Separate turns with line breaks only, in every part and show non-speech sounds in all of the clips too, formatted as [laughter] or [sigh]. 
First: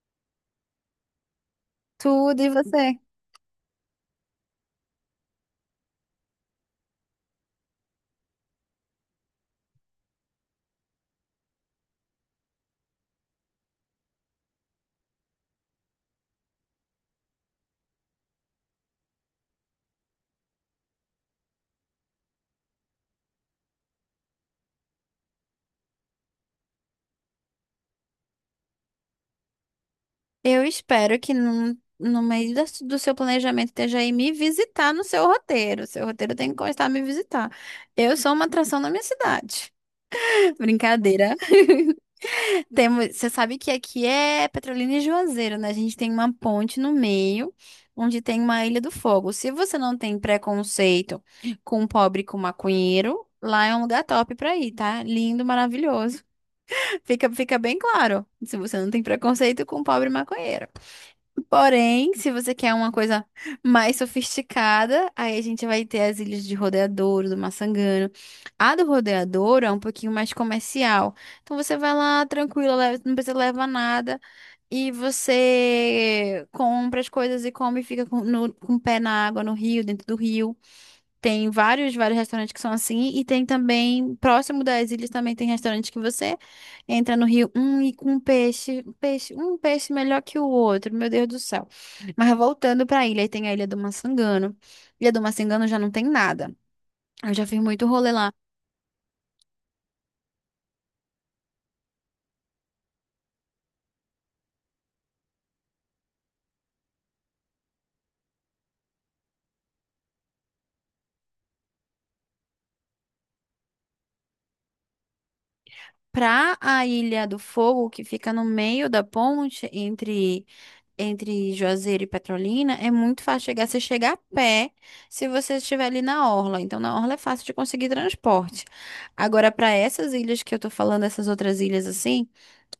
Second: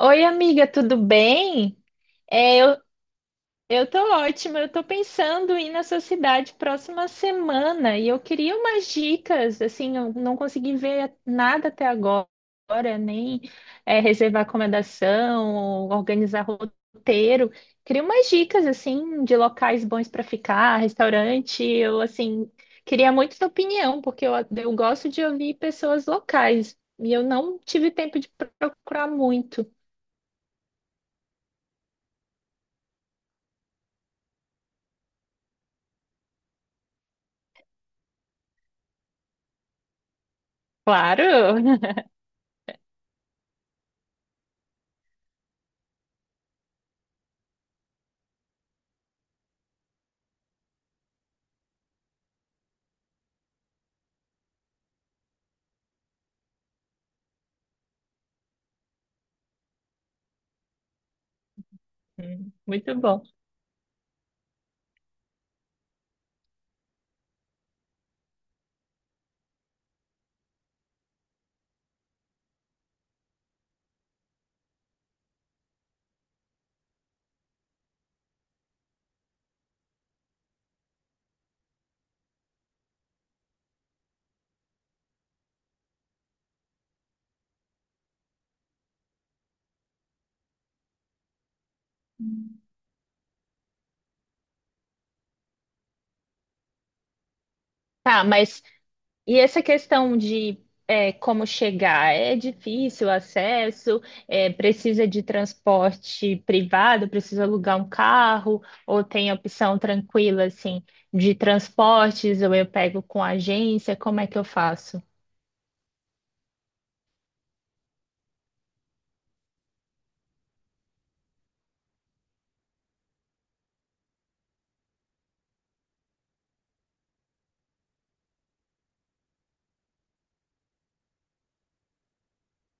Oi, amiga, tudo bem?
Tudo e
É, eu,
você?
eu tô ótima. Eu tô pensando em ir na sua cidade próxima semana e eu queria umas dicas. Assim, eu não consegui ver nada até agora, nem é, reservar acomodação, ou organizar roteiro. Queria umas dicas, assim, de locais bons para ficar, restaurante. Queria muito sua opinião, porque eu gosto de ouvir pessoas locais e eu não tive tempo de procurar muito.
Eu espero que no meio da- do seu planejamento esteja aí me visitar no seu roteiro. Seu roteiro tem que constar me visitar. Eu sou uma atração na minha cidade. [laughs] Brincadeira.
Claro.
[laughs] Temos, você sabe que aqui é Petrolina e Juazeiro, né? A gente tem uma ponte no meio, onde tem uma Ilha do Fogo. Se você não tem preconceito com um pobre e com um maconheiro, lá é um lugar top pra ir, tá? Lindo, maravilhoso. [laughs] Fica bem claro, se você não tem preconceito com um pobre e maconheiro. Porém, se você quer uma
Muito bom.
coisa mais sofisticada, aí a gente vai ter as ilhas de Rodeadouro, do Maçangano. A do Rodeadouro é um pouquinho mais comercial. Então você vai lá tranquila, leva- não precisa levar nada. E você compra as coisas e come e fica com, no- com o pé na água, no rio, dentro do rio. Tem vários restaurantes que são assim, e tem também, próximo das ilhas, também tem restaurante que você entra no rio, e com um peixe melhor que o outro, meu Deus do céu. Mas voltando pra ilha, aí tem a Ilha do Maçangano. Ilha do Maçangano já não tem nada. Eu já fiz muito rolê
Tá,
lá.
mas e essa questão de como chegar? É difícil o acesso? É, precisa de transporte privado? Precisa alugar um carro? Ou tem opção tranquila, assim, de transportes? Ou eu pego com agência? Como é que eu faço?
Pra a Ilha do Fogo, que fica no meio da ponte entre Juazeiro e Petrolina, é muito fácil chegar. Você chega a pé se você estiver ali na orla. Então, na orla é fácil de conseguir transporte. Agora, para essas ilhas que eu tô falando, essas outras ilhas assim,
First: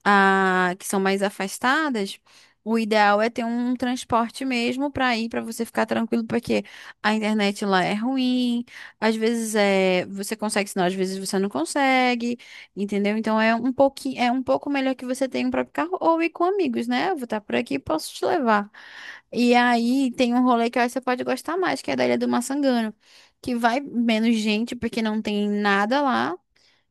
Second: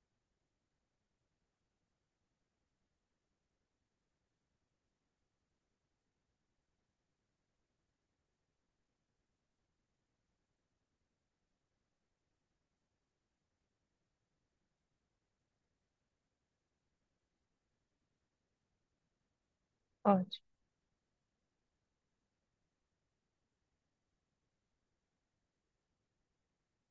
a- que são mais afastadas, o ideal é ter um transporte mesmo para ir, para você ficar tranquilo, porque a internet lá é ruim, às vezes é, você consegue sinal, às vezes você não consegue, entendeu? Então é um pouquinho, é um pouco melhor que você tenha um próprio carro ou ir com amigos, né? Eu vou estar por aqui, posso te levar. E aí tem
Ótimo.
um rolê que eu acho que você pode gostar mais, que é da Ilha do Maçangano, que vai menos gente, porque não tem nada lá.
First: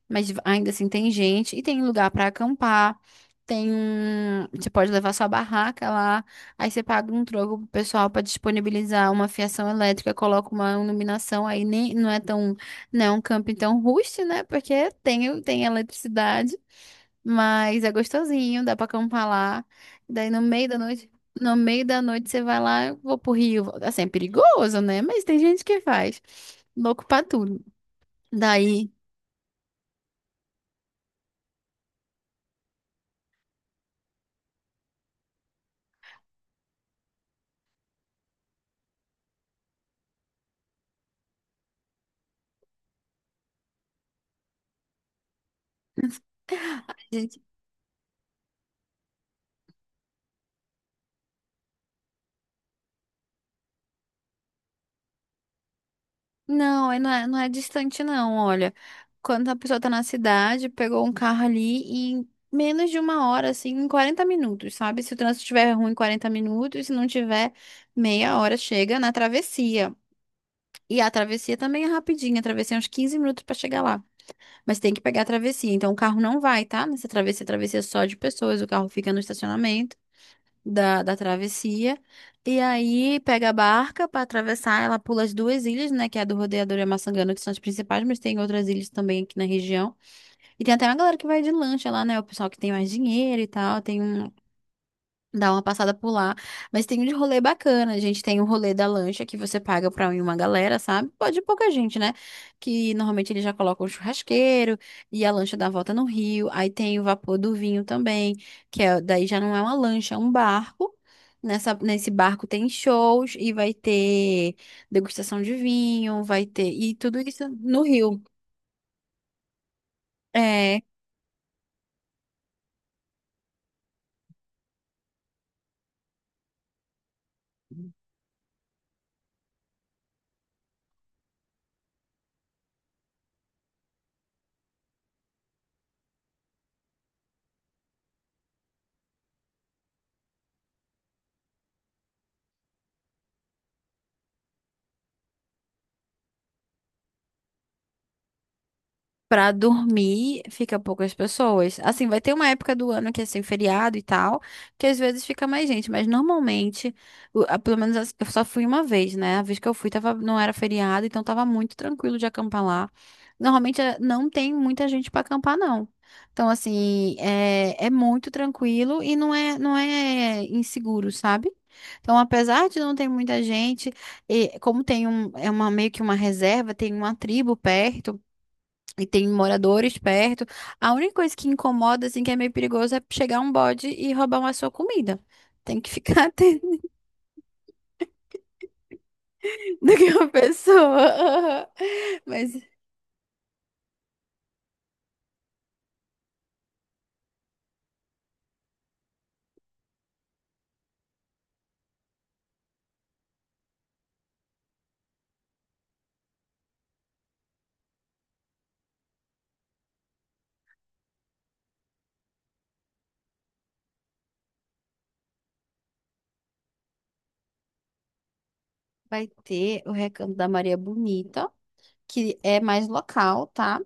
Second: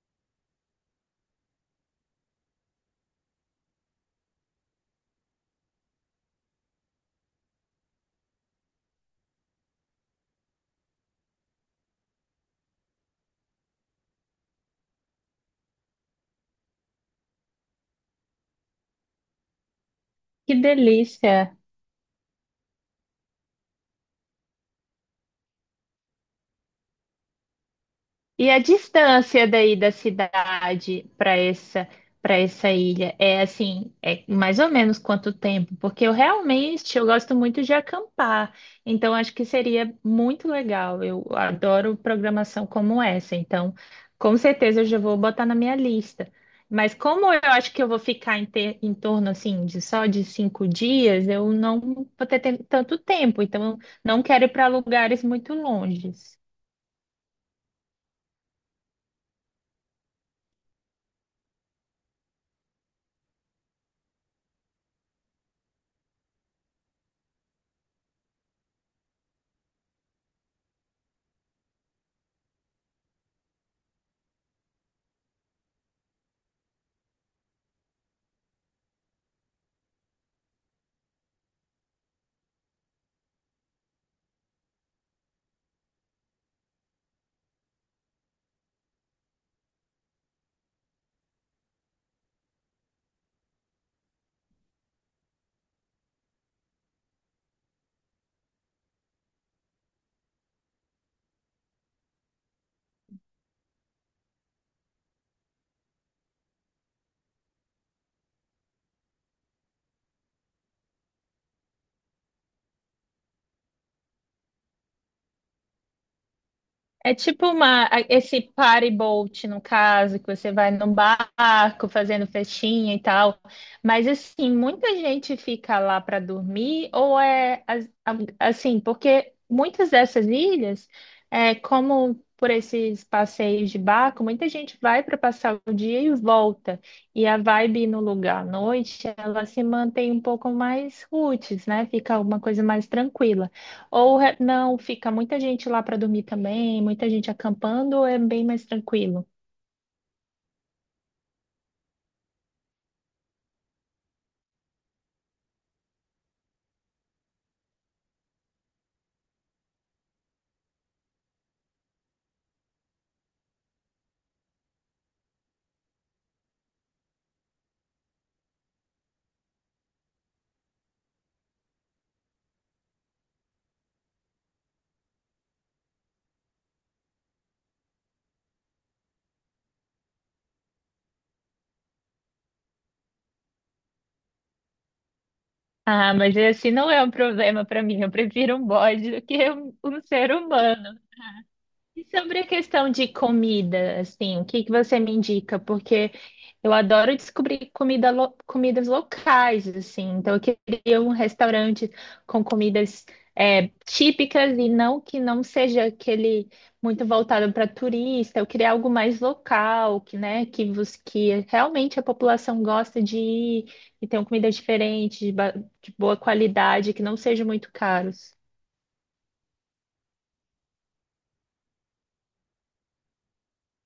Mas ainda assim tem gente e tem lugar para acampar. Tem um, você pode levar sua barraca lá, aí você paga um troco pro pessoal para disponibilizar uma fiação elétrica, coloca uma iluminação aí nem não é tão, não é um camping tão rústico, né? Porque tem eletricidade, mas é gostosinho, dá para acampar lá. Daí no
Que
meio da noite,
delícia!
no meio da noite você vai lá, eu vou pro rio, assim, é perigoso, né? Mas tem gente que faz. Louco pra tudo.
E a
Daí
distância daí da cidade para essa ilha é assim, é mais ou menos quanto tempo? Porque eu realmente eu gosto muito de acampar, então acho que seria muito legal. Eu adoro programação como essa, então com certeza eu já vou botar na minha lista. Mas como eu acho que eu vou ficar em torno assim de só de 5 dias, eu não vou ter tanto tempo, então não quero ir para lugares muito longe.
não, aí não é distante, não. Olha, quando a pessoa tá na cidade, pegou um carro ali e em menos de uma hora, assim, em 40 minutos, sabe? Se o trânsito estiver ruim, 40 minutos. Se não tiver, meia hora chega na travessia. E a travessia também é rapidinha, a travessia é uns 15 minutos pra chegar lá. Mas tem que pegar a travessia. Então o carro não vai, tá? Nessa travessia, a travessia é só de pessoas, o carro fica no estacionamento da travessia. E aí pega a barca para atravessar, ela pula as duas ilhas, né? Que é a do Rodeador e a Maçangana, que são as principais, mas tem outras ilhas também aqui na região. E tem até uma galera que vai de lancha lá, né? O pessoal que tem mais dinheiro e tal. Tem um dá uma passada por lá. Mas tem um de rolê bacana. A gente tem um rolê da lancha que você paga pra ir uma galera, sabe? Pode ir pouca gente, né? Que normalmente eles já colocam um churrasqueiro e a lancha dá a volta no rio. Aí tem o vapor do vinho também, que é, daí já não é uma lancha, é um barco. Nesse barco tem shows e vai ter degustação de vinho, vai ter. E
É
tudo isso
tipo
no rio.
esse party boat, no caso, que você vai
É,
num barco fazendo festinha e tal. Mas, assim, muita gente fica lá para dormir, ou assim, porque muitas dessas ilhas, é, como por esses passeios de barco, muita gente vai para passar o dia e volta. E a vibe no lugar à noite, ela se mantém um pouco mais roots, né? Fica uma coisa mais tranquila. Não, fica muita gente lá para dormir também, muita gente acampando, ou é bem mais tranquilo?
pra dormir, fica poucas pessoas. Assim, vai ter uma época do ano que é sem feriado e tal, que às vezes fica mais gente, mas normalmente, o- a- pelo menos as- eu só fui uma vez, né? A vez que eu fui tava, não era feriado, então tava muito tranquilo de acampar lá. Normalmente não tem muita gente pra acampar, não. Então, assim, é, é muito tranquilo e não é inseguro, sabe? Então, apesar de não ter muita gente, e como tem um, é uma meio que uma reserva, tem uma tribo perto. E tem moradores perto. A única coisa que incomoda, assim, que é meio perigoso é chegar um bode e roubar uma sua comida. Tem que
Ah,
ficar [laughs]
mas esse
atento
não é um problema para mim. Eu prefiro um bode do que um,
do
um
que uma
ser humano.
pessoa.
E
[laughs]
sobre a
Mas
questão de comida, assim, o que que você me indica? Porque eu adoro descobrir comidas locais, assim. Então eu queria um restaurante com comidas típicas e não que não seja aquele muito voltado para turista. Eu queria algo mais local, que, né, que, vos- que realmente a população gosta de ir e tenham comidas diferentes, de boa qualidade, que não sejam muito caros.
vai ter o Recanto da Maria Bonita, que é mais local, tá?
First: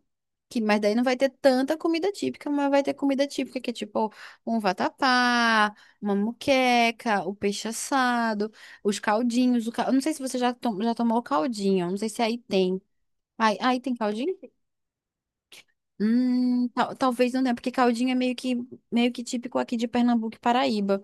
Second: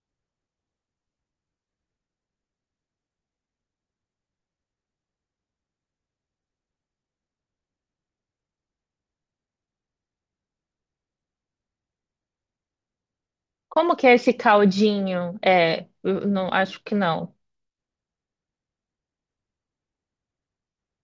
Que, mas daí não vai ter tanta comida típica, mas vai ter comida típica, que é tipo um vatapá, uma moqueca, o peixe assado, os caldinhos. O cal... eu não sei se você já, tom... já tomou caldinho, não sei se aí tem. Aí, aí tem
Como que é esse
caldinho?
caldinho? É, eu não, acho que
Tal- talvez
não.
não tenha, porque caldinho é meio que típico aqui de Pernambuco e Paraíba.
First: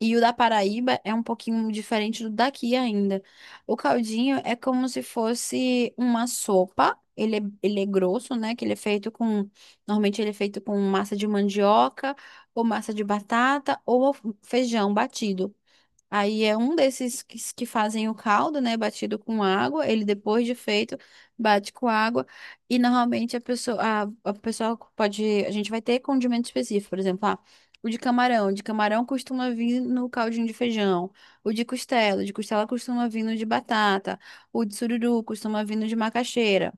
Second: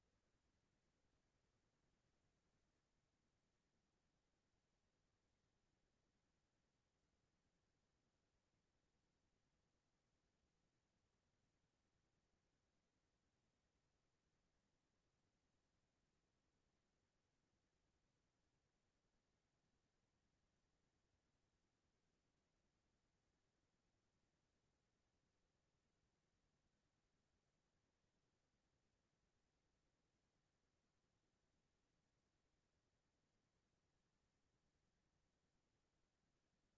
E o da Paraíba é um pouquinho diferente do daqui ainda. O caldinho é como se fosse uma sopa. Ele é grosso, né? Que ele é feito com. Normalmente ele é feito com massa de mandioca, ou massa de batata, ou feijão batido. Aí é um desses que fazem o caldo, né? Batido com água. Ele, depois de feito, bate com água. E normalmente a pessoa, a pessoa pode. A gente vai ter condimento específico, por exemplo, ah, o de camarão. O de camarão costuma vir no caldinho de feijão. O de costela. O de costela costuma vir no de batata. O de sururu costuma vir no de macaxeira.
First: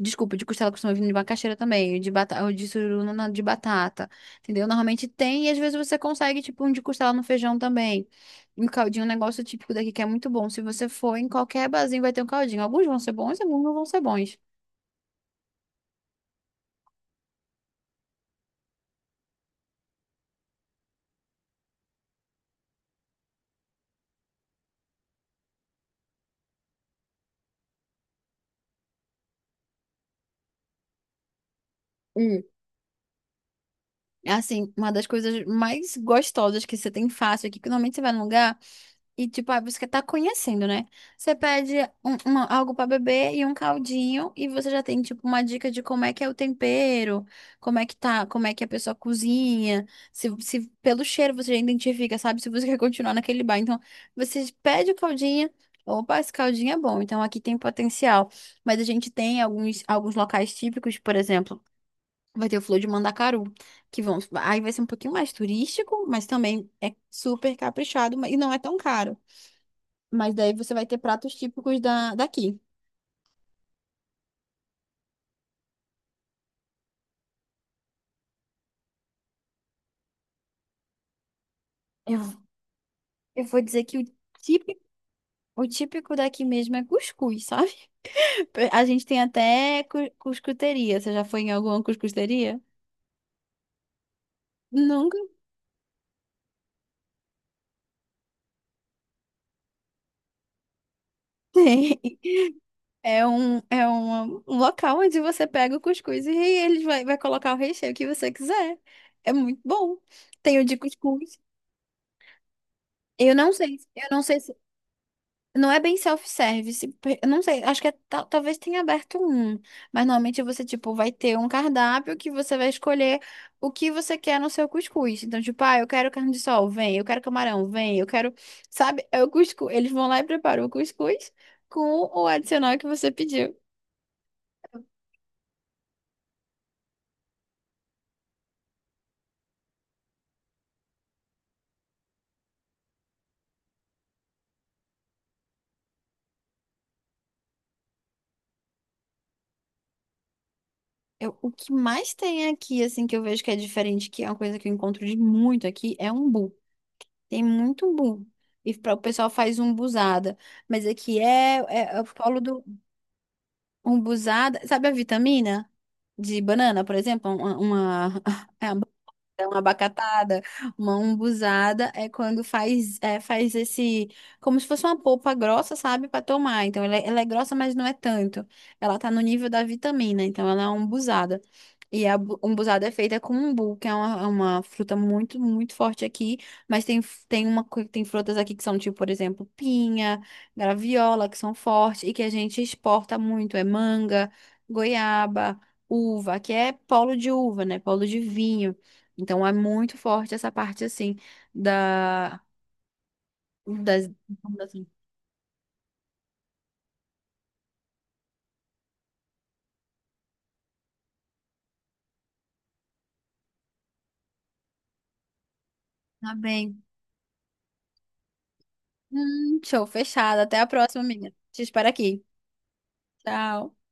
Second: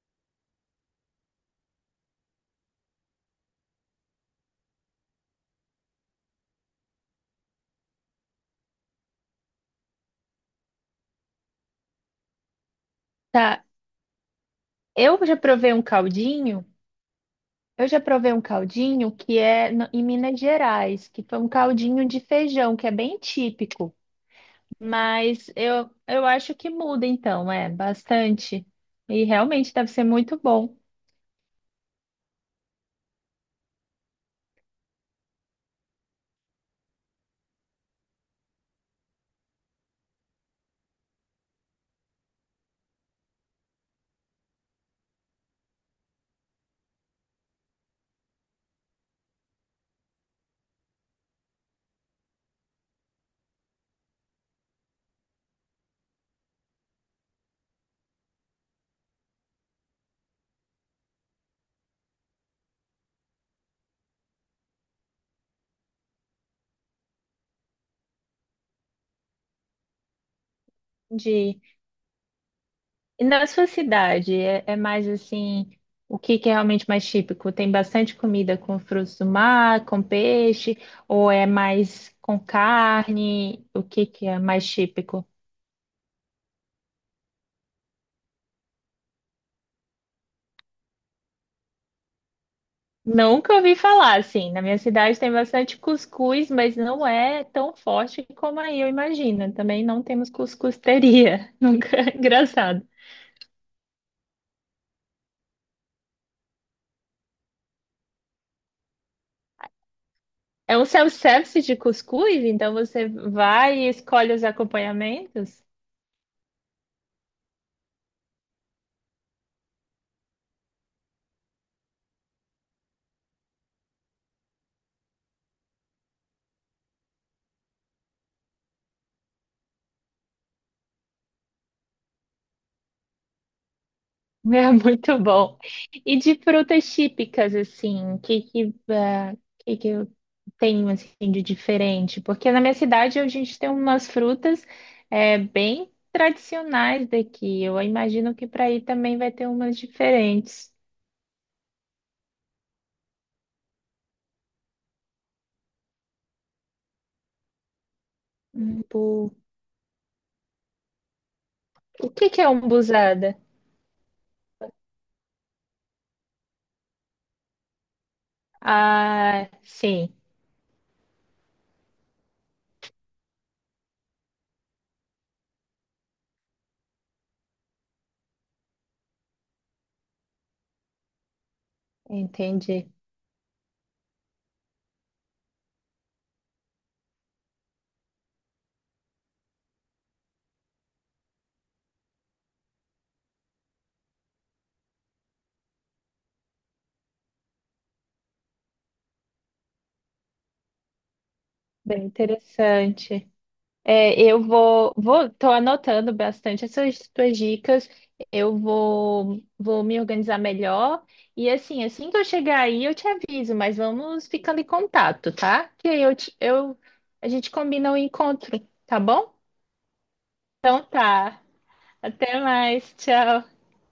Desculpa, de costela costuma vir de macaxeira também, de batata, ou de suruna na- de batata, entendeu? Normalmente tem e às vezes você consegue, tipo, um de costela no feijão também. Um caldinho, um negócio típico daqui que é muito bom. Se você for em qualquer barzinho, vai ter um caldinho. Alguns vão ser bons, alguns
Tá,
não vão ser bons.
eu já provei um caldinho. Eu já provei um caldinho que é em Minas Gerais, que foi um caldinho de feijão, que é bem típico. Mas eu acho que muda, então, é bastante. E realmente deve ser muito bom
Hum. Assim, uma das coisas mais gostosas que você tem fácil aqui, que normalmente você vai num lugar. E, tipo, ah, você tá conhecendo, né? Você pede um- uma- algo pra beber e um caldinho, e você já tem, tipo, uma dica de como é que é o tempero, como é que tá, como é que a pessoa cozinha, se pelo cheiro você já identifica, sabe? Se você [laughs] quer continuar naquele bar. Então, você pede o caldinho, opa, esse caldinho é bom, então aqui tem potencial. Mas a gente tem alguns locais típicos, por exemplo, vai ter o Flor de Mandacaru que vão, aí vai ser um pouquinho mais turístico, mas também é super caprichado mas- e não é tão caro. Mas daí você vai ter pratos
de
típicos da, daqui.
E na sua cidade, é mais assim, o que que é realmente mais típico? Tem bastante comida com frutos do mar, com peixe, ou é mais
Eu,
com
eu vou
carne? O
dizer que
que que é mais
típico,
típico?
o típico daqui mesmo é cuscuz, sabe? [laughs] A gente tem até cu- cuscuteria. Você já foi em alguma cuscuteria?
Nunca ouvi falar, assim. Na minha
Nunca
cidade
[laughs]
tem bastante cuscuz, mas não é tão forte como aí eu imagino. Também não temos cuscusteria. [laughs]
tem.
Nunca. Engraçado.
É um, é uma- um local onde você pega o cuscuz e eles vai, vai colocar o recheio que você quiser. É muito bom. Tem o de
É um
cuscuz.
self-service de cuscuz, então você vai e
Eu não
escolhe
sei
os
se
acompanhamentos?
Não é bem self-service. Pe- Eu não sei, acho que é ta- talvez tenha aberto um. Mas normalmente você, tipo, vai ter um cardápio que você vai escolher o que você quer no seu cuscuz. Então, tipo, ah, eu quero carne de sol, vem. Eu quero camarão, vem. Eu quero, sabe? É o cuscuz. Eles vão lá e preparam o cuscuz com o adicional que você pediu.
[laughs] É muito bom. E de frutas típicas, assim, que que eu tenho, assim, de diferente? Porque na minha cidade a gente tem umas frutas bem tradicionais daqui. Eu imagino que para aí também vai ter umas diferentes.
Eu- o que mais tem aqui, assim, que eu vejo que é diferente, que é uma coisa que eu encontro de muito aqui, é umbu. Tem muito umbu. E pra, o
Umbu-
pessoal faz umbuzada. Mas aqui é, é, é o
O que
polo
que é
do
umbuzada?
umbuzada, sabe a vitamina de banana, por exemplo? [laughs] É uma é
Ah,
uma
sim,
abacatada, uma umbuzada é quando faz é, faz esse como se fosse uma polpa grossa, sabe, para tomar. Então ela é grossa, mas não é tanto. Ela tá no nível da vitamina, então ela é uma umbuzada. E a bu- umbuzada é
entendi.
feita com umbu, que é uma fruta muito forte aqui, mas tem uma co- tem frutas aqui que são tipo, por exemplo, pinha, graviola, que são fortes e que a gente exporta muito, é manga, goiaba, uva, que é polo de uva, né? Polo de vinho. Então é muito forte essa parte assim
Bem
da
interessante.
das
Tô anotando bastante essas tuas dicas. Vou me organizar melhor. E assim que eu chegar aí, eu te aviso, mas vamos ficando em contato, tá? Que aí eu,
tá
te- eu,
bem.
a gente combina o encontro, tá bom?
Show, fechado. Até a próxima, amiga.
Tá.
Te espero aqui.
Até mais. Tchau.
Tchau.